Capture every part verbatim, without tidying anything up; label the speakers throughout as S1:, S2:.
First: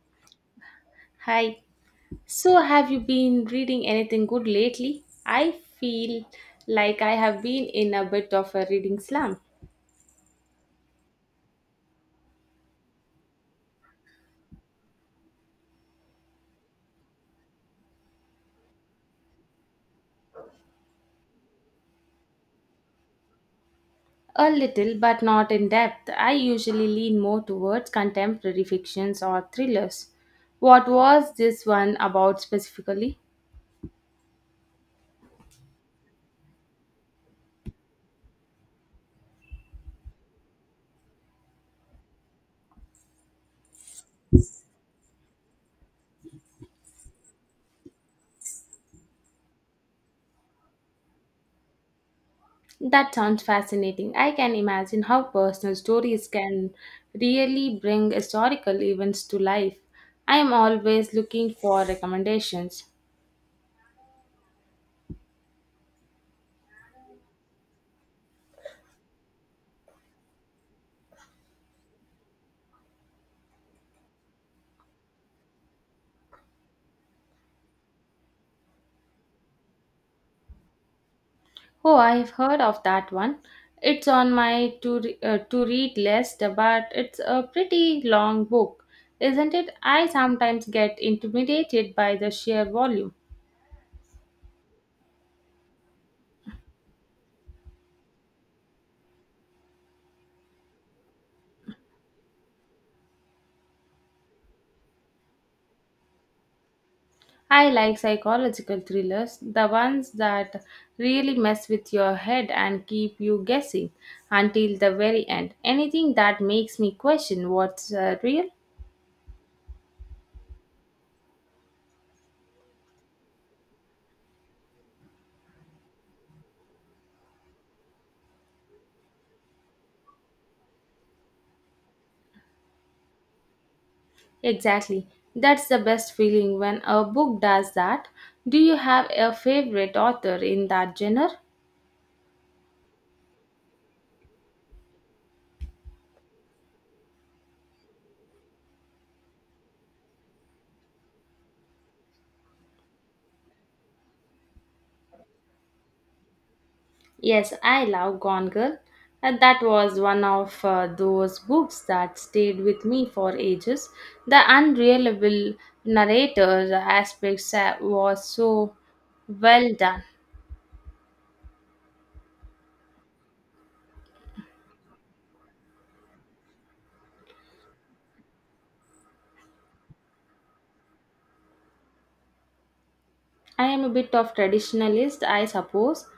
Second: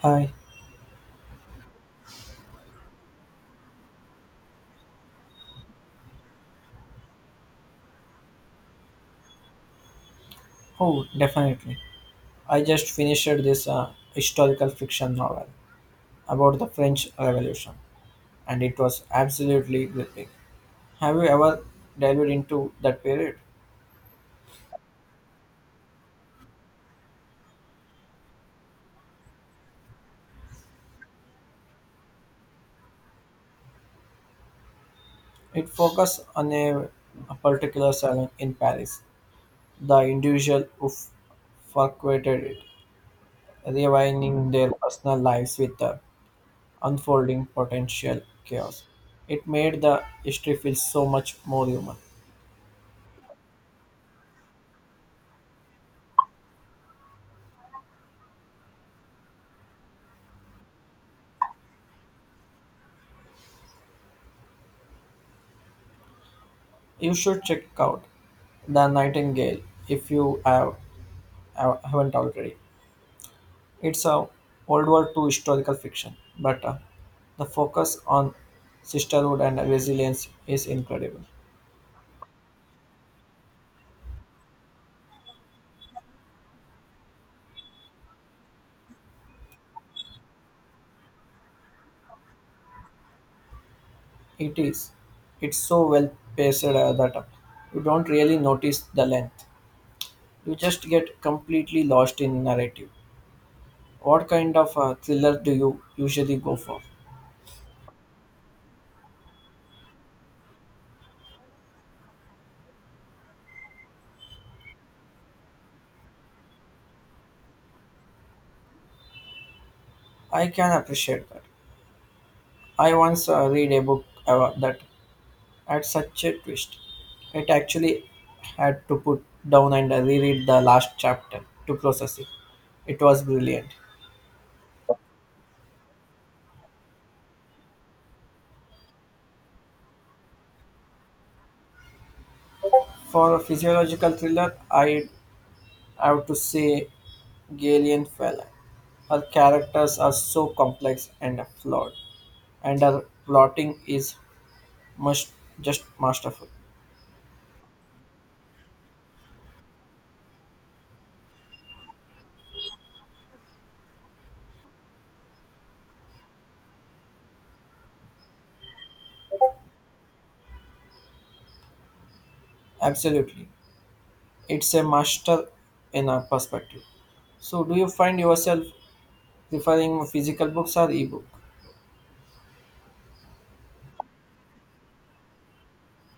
S1: Hi,
S2: Hi. So, have you been reading anything good lately? I feel like I have been in a bit of a reading slump.
S1: oh definitely. I just finished this uh, historical fiction novel about the French Revolution, and it was absolutely gripping. Have you ever delved into that period?
S2: A little, but not in depth. I usually lean more towards contemporary fictions or thrillers. What was this one about specifically?
S1: It focused on a, a particular salon in Paris. The individual who f- frequented it, rewining their personal lives with the unfolding potential chaos. It made the history feel so much more human.
S2: That sounds fascinating. I can imagine how personal stories can really bring historical events to life. I am always looking for recommendations.
S1: You should check out The Nightingale if you have, have- haven't already. It's a World War Two historical fiction, but uh, the focus on sisterhood and resilience is incredible.
S2: Oh, I've heard of that one. It's on my to, re- uh, to read list, but it's a pretty long book, isn't it? I sometimes get intimidated by the sheer volume.
S1: It is. It's so well paced uh, that uh, you don't really notice the length. You just get completely lost in narrative. What kind of uh, thriller do you usually go for?
S2: I like psychological thrillers, the ones that really mess with your head and keep you guessing until the very end. Anything that makes me question what's uh, real?
S1: I can appreciate that. I once uh, read a book uh, that had such a twist. It actually had to put down and reread the last chapter to process it. It was brilliant.
S2: Exactly. That's the best feeling when a book does that. Do you have a favorite author in that genre?
S1: For a physiological thriller, I have to say Gillian Fallon. Her characters are so complex and flawed, and her plotting is must, just masterful.
S2: Yes, I love Gone Girl. And that was one of uh, those books that stayed with me for ages. The unreliable narrator aspects uh, was so well done.
S1: Absolutely. It's a master in a perspective. So, do you find yourself preferring physical books or ebook?
S2: I am a bit of traditionalist, I suppose.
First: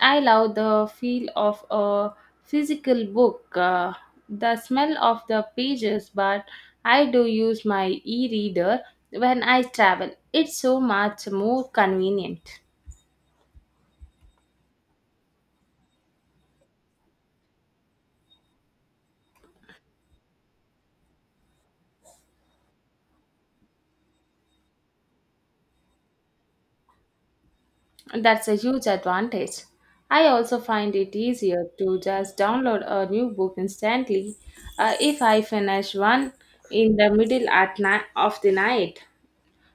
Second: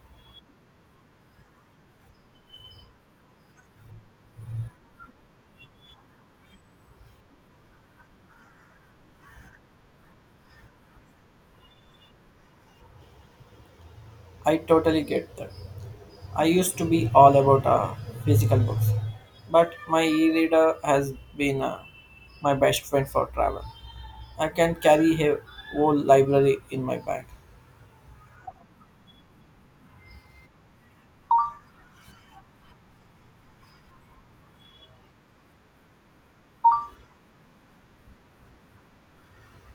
S2: I love the feel of a physical book, uh, the smell of the pages, but I do use my e-reader when I travel. It's so much more convenient.
S1: I totally get that. I used to be all about uh, physical books, but my e reader has been uh, my best friend for travel. I can carry a whole library in my bag.
S2: That's a huge advantage. I also find it easier to just download a new book instantly uh, if I finish one in the middle at ni- of the night.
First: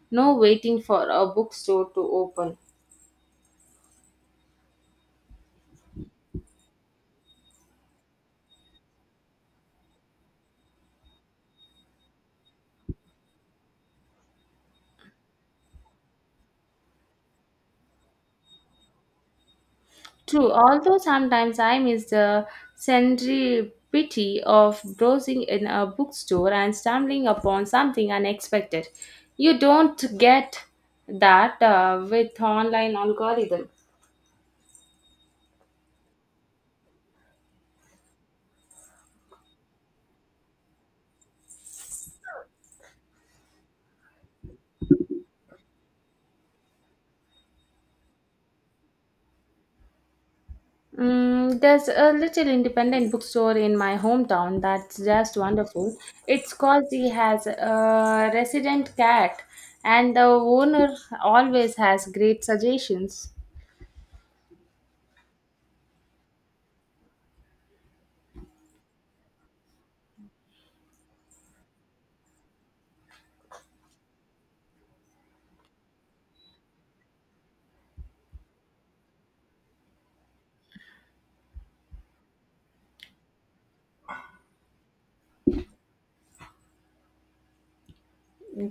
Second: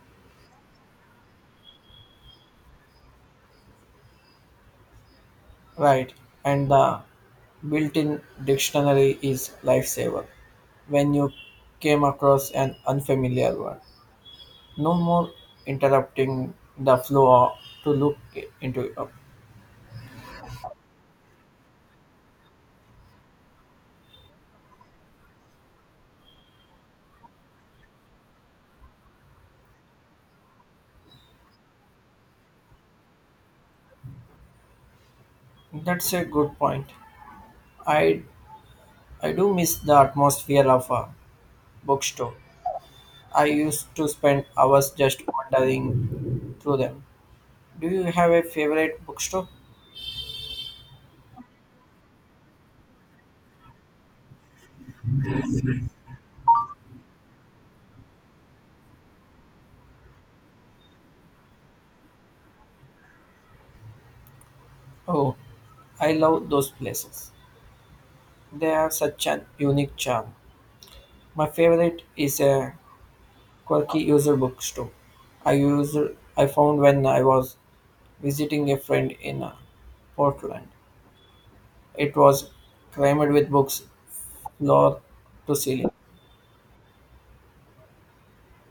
S2: No waiting for a bookstore to open.
S1: Right, and the built in dictionary is lifesaver when you came across an unfamiliar word. No more interrupting the flow to look into it. Up.
S2: True, although sometimes I miss the serendipity of browsing in a bookstore and stumbling upon something unexpected. You don't get that uh, with online algorithm.
S1: That's a good point. I I do miss the atmosphere of a bookstore. I used to spend hours just wandering through them. Do you have a favorite bookstore?
S2: Mm, there's a little independent bookstore in my hometown that's just wonderful. It's cozy, has a resident cat, and the owner always has great suggestions.
S1: Oh, I love those places. They have such an unique charm. My favorite is a quirky user bookstore. I used I found when I was visiting a friend in uh, Portland. It was crammed with books floor to ceiling.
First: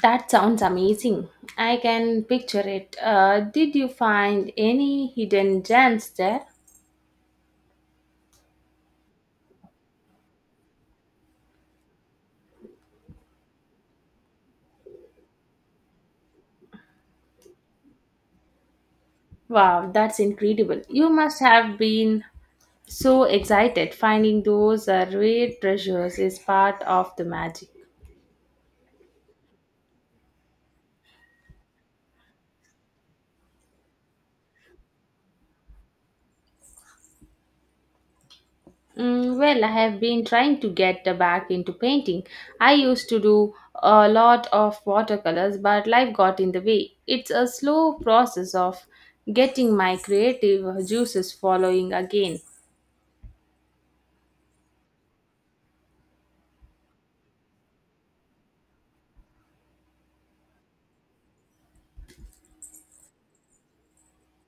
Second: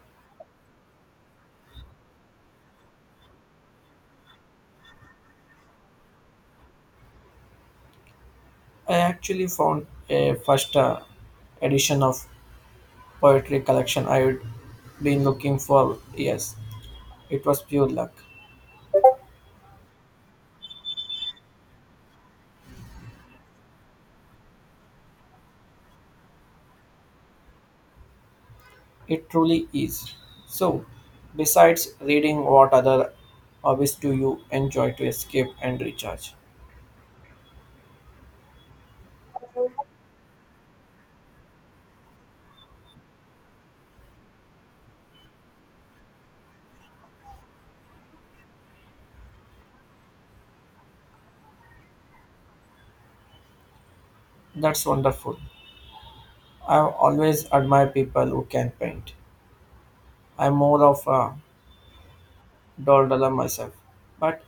S2: That sounds amazing. I can picture it. Uh, did you find any hidden gems there?
S1: I actually found a first uh, edition of poetry collection I have been looking for years. It was pure luck.
S2: Wow, that's incredible. You must have been so excited. Finding those uh, rare treasures is part of the magic.
S1: It truly is. So, besides reading, what other hobbies do you enjoy to escape and recharge?
S2: Mm, well, I have been trying to get uh, back into painting. I used to do a lot of watercolors, but life got in the way. It's a slow process of getting my creative juices flowing again.
S1: That's wonderful. I always admire people who can paint. I'm more of a dollar myself, but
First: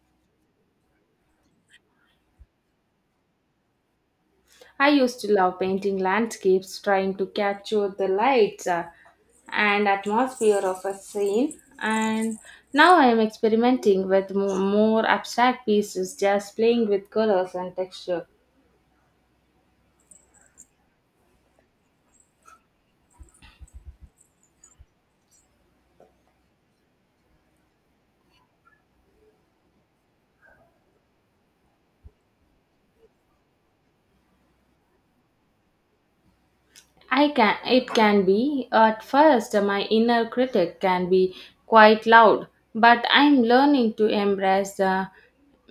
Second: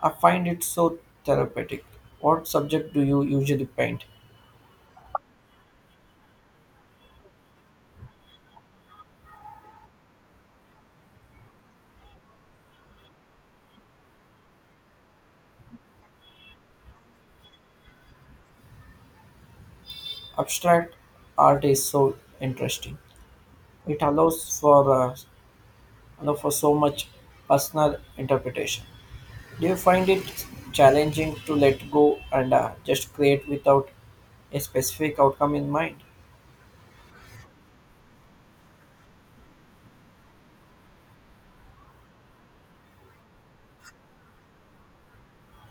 S1: I find it so therapeutic. What subject do you usually paint?
S2: I used to love painting landscapes, trying to capture the lights uh, and atmosphere of a scene. And now I am experimenting with mo- more abstract pieces, just playing with colors and texture.
S1: Abstract art is so interesting. It allows for uh, allow for so much personal interpretation. Do you find it challenging to let go and uh, just create without a specific outcome in mind?
S2: I can It can be at first. My inner critic can be quite loud, but I'm learning to embrace the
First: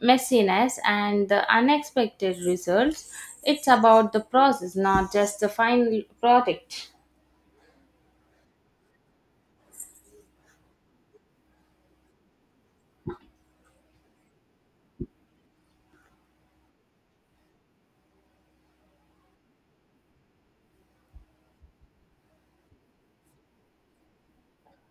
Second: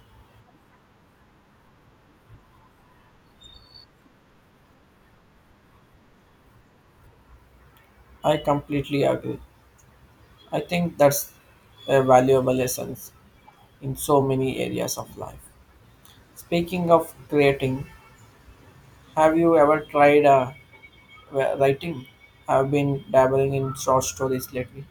S2: messiness and the unexpected results. It's about the process, not just the final product.
S1: I completely agree. I think that's a valuable lesson in so many areas of life. Speaking of creating, have you ever tried uh, wh- writing? I've been dabbling in short stories lately.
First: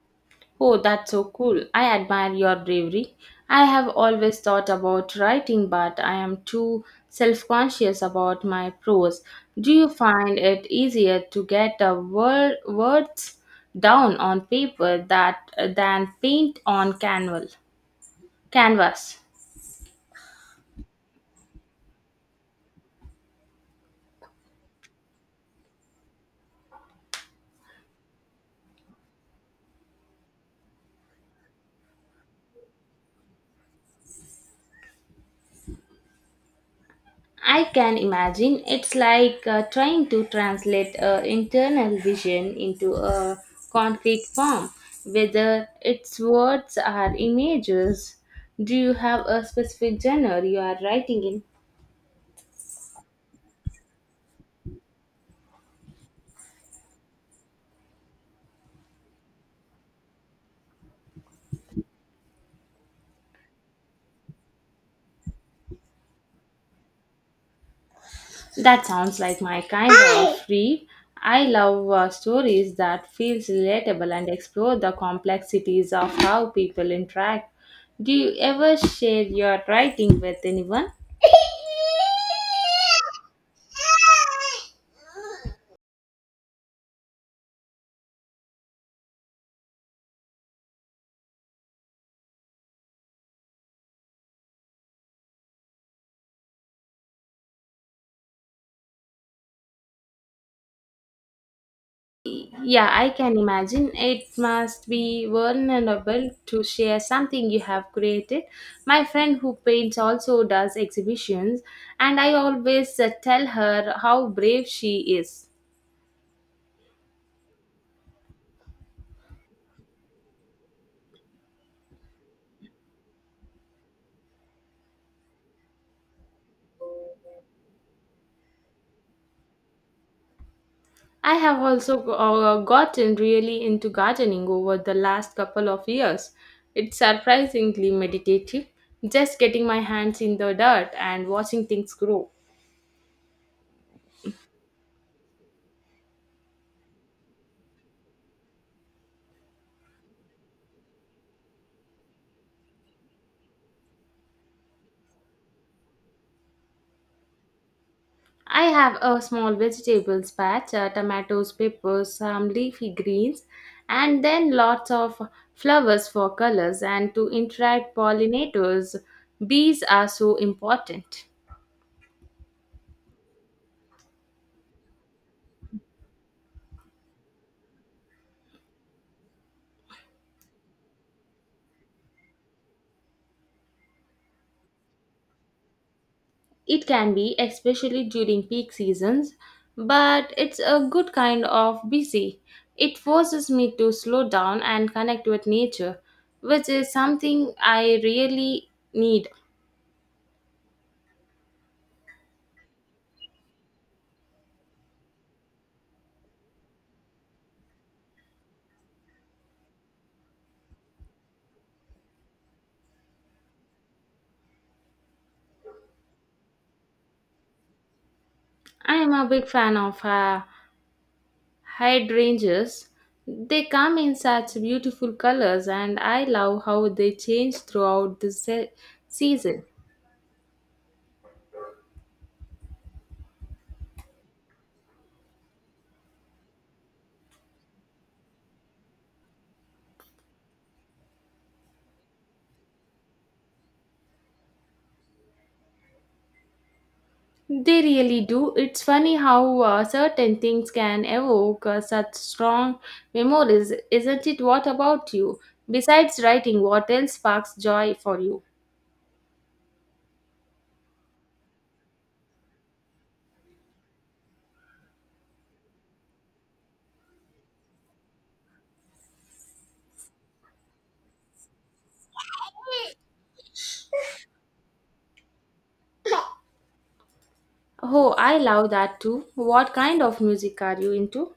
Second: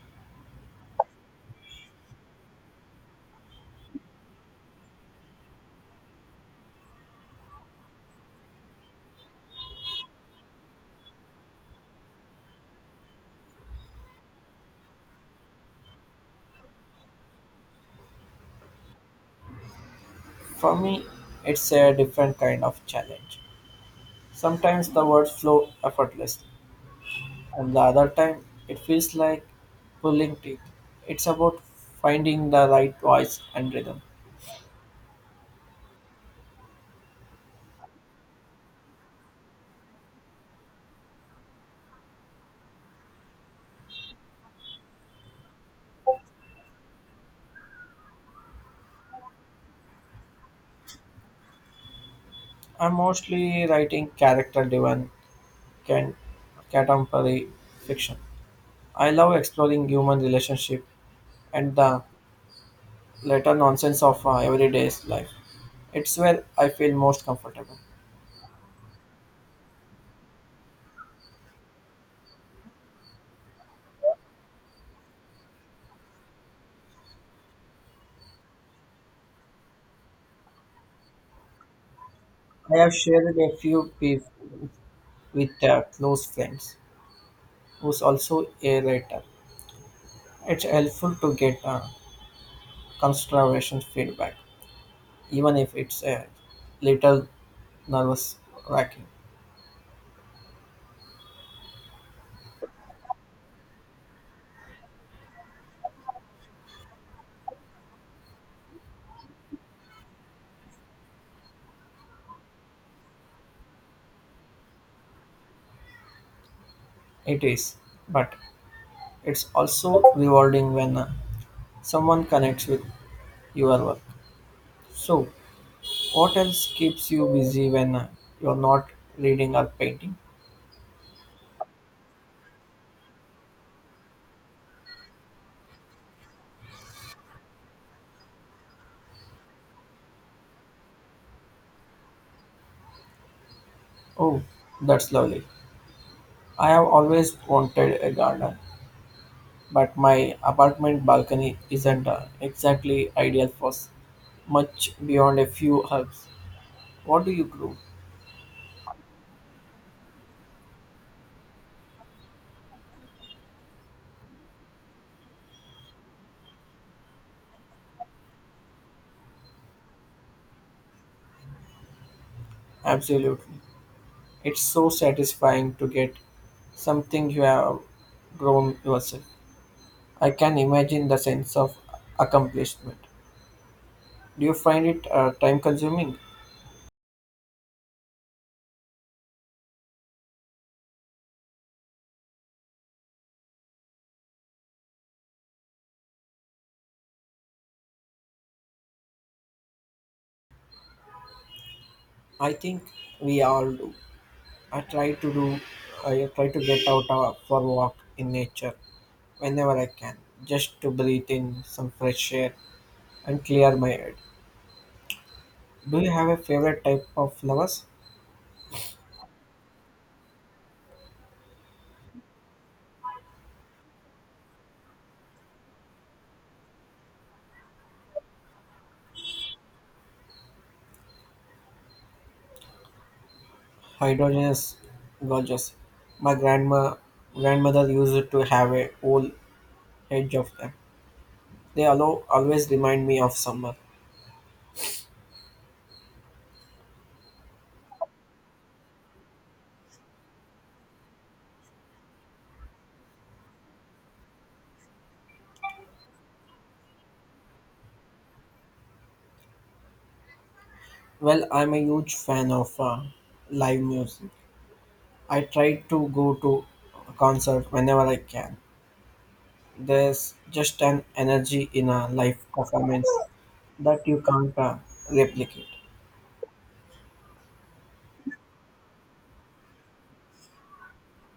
S2: Oh, that's so cool. I admire your bravery. I have always thought about writing, but I am too self conscious about my prose. Do you find it easier to get the word, words down on paper that, than paint on canval, canvas?
S1: For me, it's a different kind of challenge. Sometimes the words flow effortlessly and the other time it feels like pulling teeth. It's about finding the right voice and rhythm.
S2: I can imagine it's like uh, trying to translate uh, internal vision into a concrete form, whether its words or images. Do you have a specific genre you are writing in?
S1: I'm mostly writing character driven can contemporary fiction. I love exploring human relationship and the later nonsense of uh, everyday life. It's where I feel most comfortable.
S2: That sounds like my kind of read. I love uh, stories that feels relatable and explore the complexities of how people interact. Do you ever share your writing with anyone?
S1: I have shared a few pieces with uh, close friends who's also a writer. It's helpful to get uh, construction feedback even if it's a little nervous wracking.
S2: Yeah, I can imagine. It must be vulnerable to share something you have created. My friend who paints also does exhibitions, and I always uh, tell her how brave she is.
S1: It is, but it's also rewarding when uh, someone connects with your work. So, what else keeps you busy when uh, you're not reading or painting?
S2: I have also uh, gotten really into gardening over the last couple of years. It's surprisingly meditative, just getting my hands in the dirt and watching things grow.
S1: Oh, that's lovely. I have always wanted a garden, but my apartment balcony isn't uh, exactly ideal for s- much beyond a few herbs. What do you grow?
S2: I have a small vegetables patch, uh, tomatoes, peppers, some leafy greens, and then lots of flowers for colors. And to interact pollinators, bees are so important.
S1: Absolutely. It's so satisfying to get something you have grown yourself. I can imagine the sense of accomplishment. Do you find it uh, time consuming?
S2: It can be especially during peak seasons, but it's a good kind of busy. It forces me to slow down and connect with nature, which is something I really need.
S1: I think we all do. I try to do, I try to get out uh, for a walk in nature whenever I can, just to breathe in some fresh air and clear my head. Do you have a favorite type of flowers?
S2: I am a big fan of uh, hydrangeas. They come in such beautiful colors, and I love how they change throughout the se- season.
S1: Hydrogenous gorgeous. My grandma grandmother used to have a whole edge of them. They allow, always remind me of summer.
S2: They really do. It's funny how uh, certain things can evoke uh, such strong memories, isn't it? What about you, besides writing, what else sparks joy for you?
S1: Well, I'm a huge fan of uh, live music. I try to go to a concert whenever I can. There's just an energy in a live performance that you can't uh, replicate.
S2: Oh, I love that too. What kind of music are you into?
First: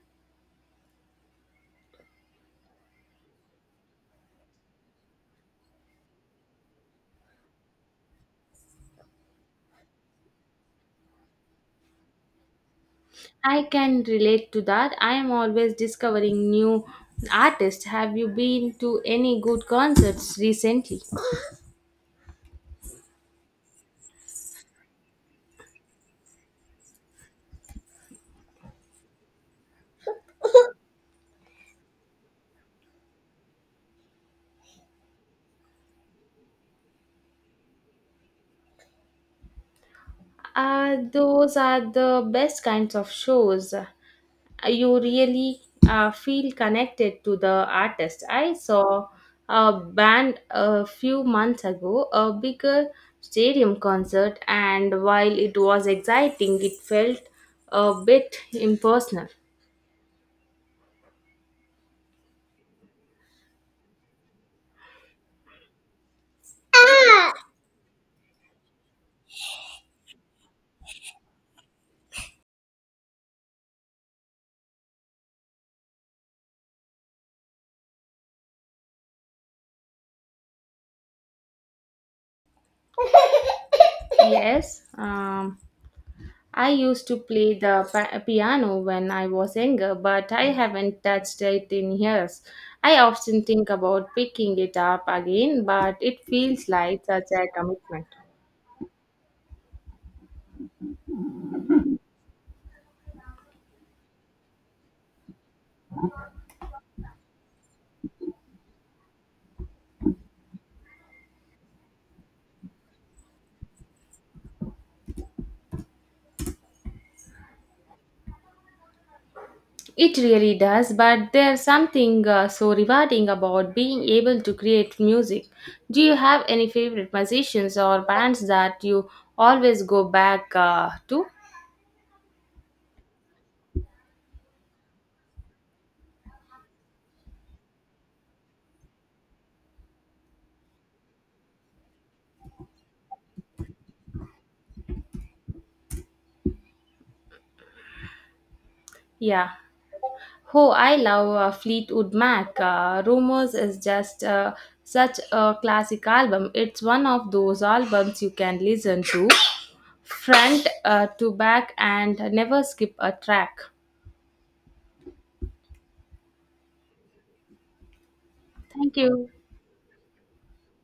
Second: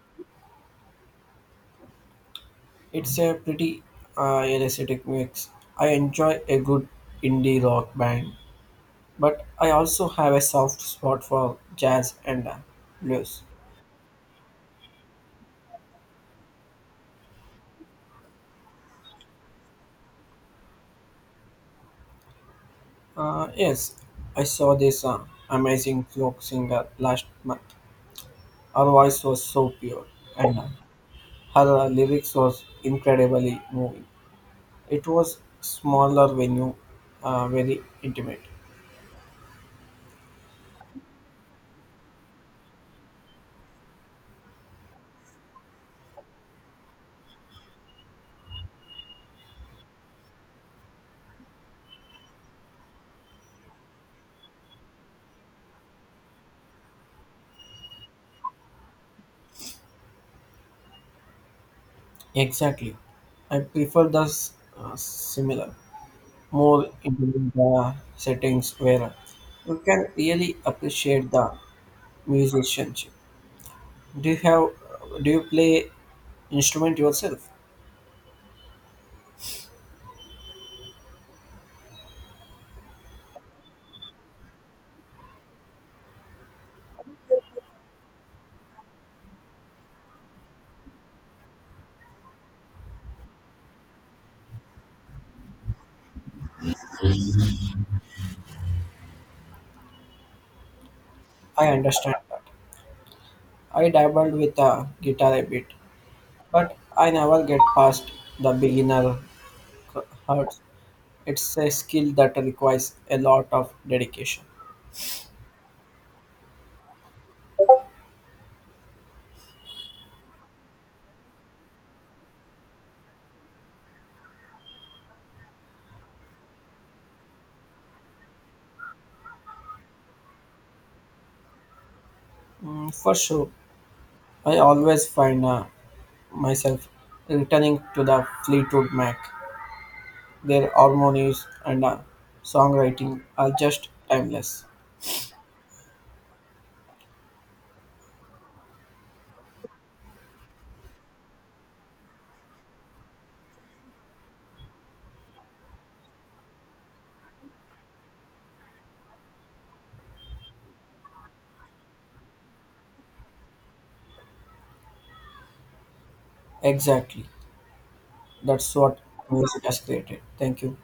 S1: It's a pretty uh, electric mix. I enjoy a good indie rock band, but I also have a soft spot for jazz and uh, blues.
S2: I can relate to that. I am always discovering new artists. Have you been to any good concerts recently?
S1: Uh, yes, I saw this uh, amazing folk singer last month. Her voice was so pure, and uh, her uh, lyrics was incredibly moving. It was smaller venue, uh, very intimate.
S2: Uh, those are the best kinds of shows. Uh, You really uh, feel connected to the artist. I saw a band a few months ago, a bigger stadium concert, and while it was exciting, it felt a bit impersonal.
S1: Exactly, I prefer the s- uh, similar, more intimate uh, settings where you can really appreciate the musicianship. Do you have? Do you play instrument yourself?
S2: Yes. Um, I used to play the pa- piano when I was younger, but I haven't touched it in years. I often think about picking it up again, but it feels like such a commitment.
S1: I understand. I dabbled with the guitar a bit, but I never get past the beginner hurts. It's a skill that requires a lot of dedication.
S2: It really does, but there's something uh, so rewarding about being able to create music. Do you have any favorite musicians or bands that you always go back uh, to?
S1: Mm, for sure, I always find uh, myself returning to the Fleetwood Mac. Their harmonies and uh, songwriting are just timeless.
S2: Yeah. Oh, I love uh, Fleetwood Mac. Uh, Rumors is just uh, such a classic album. It's one of those albums you can listen to front uh, to back and never skip a track.
S1: Exactly. That's
S2: Thank
S1: what
S2: you.
S1: music has created. Thank you.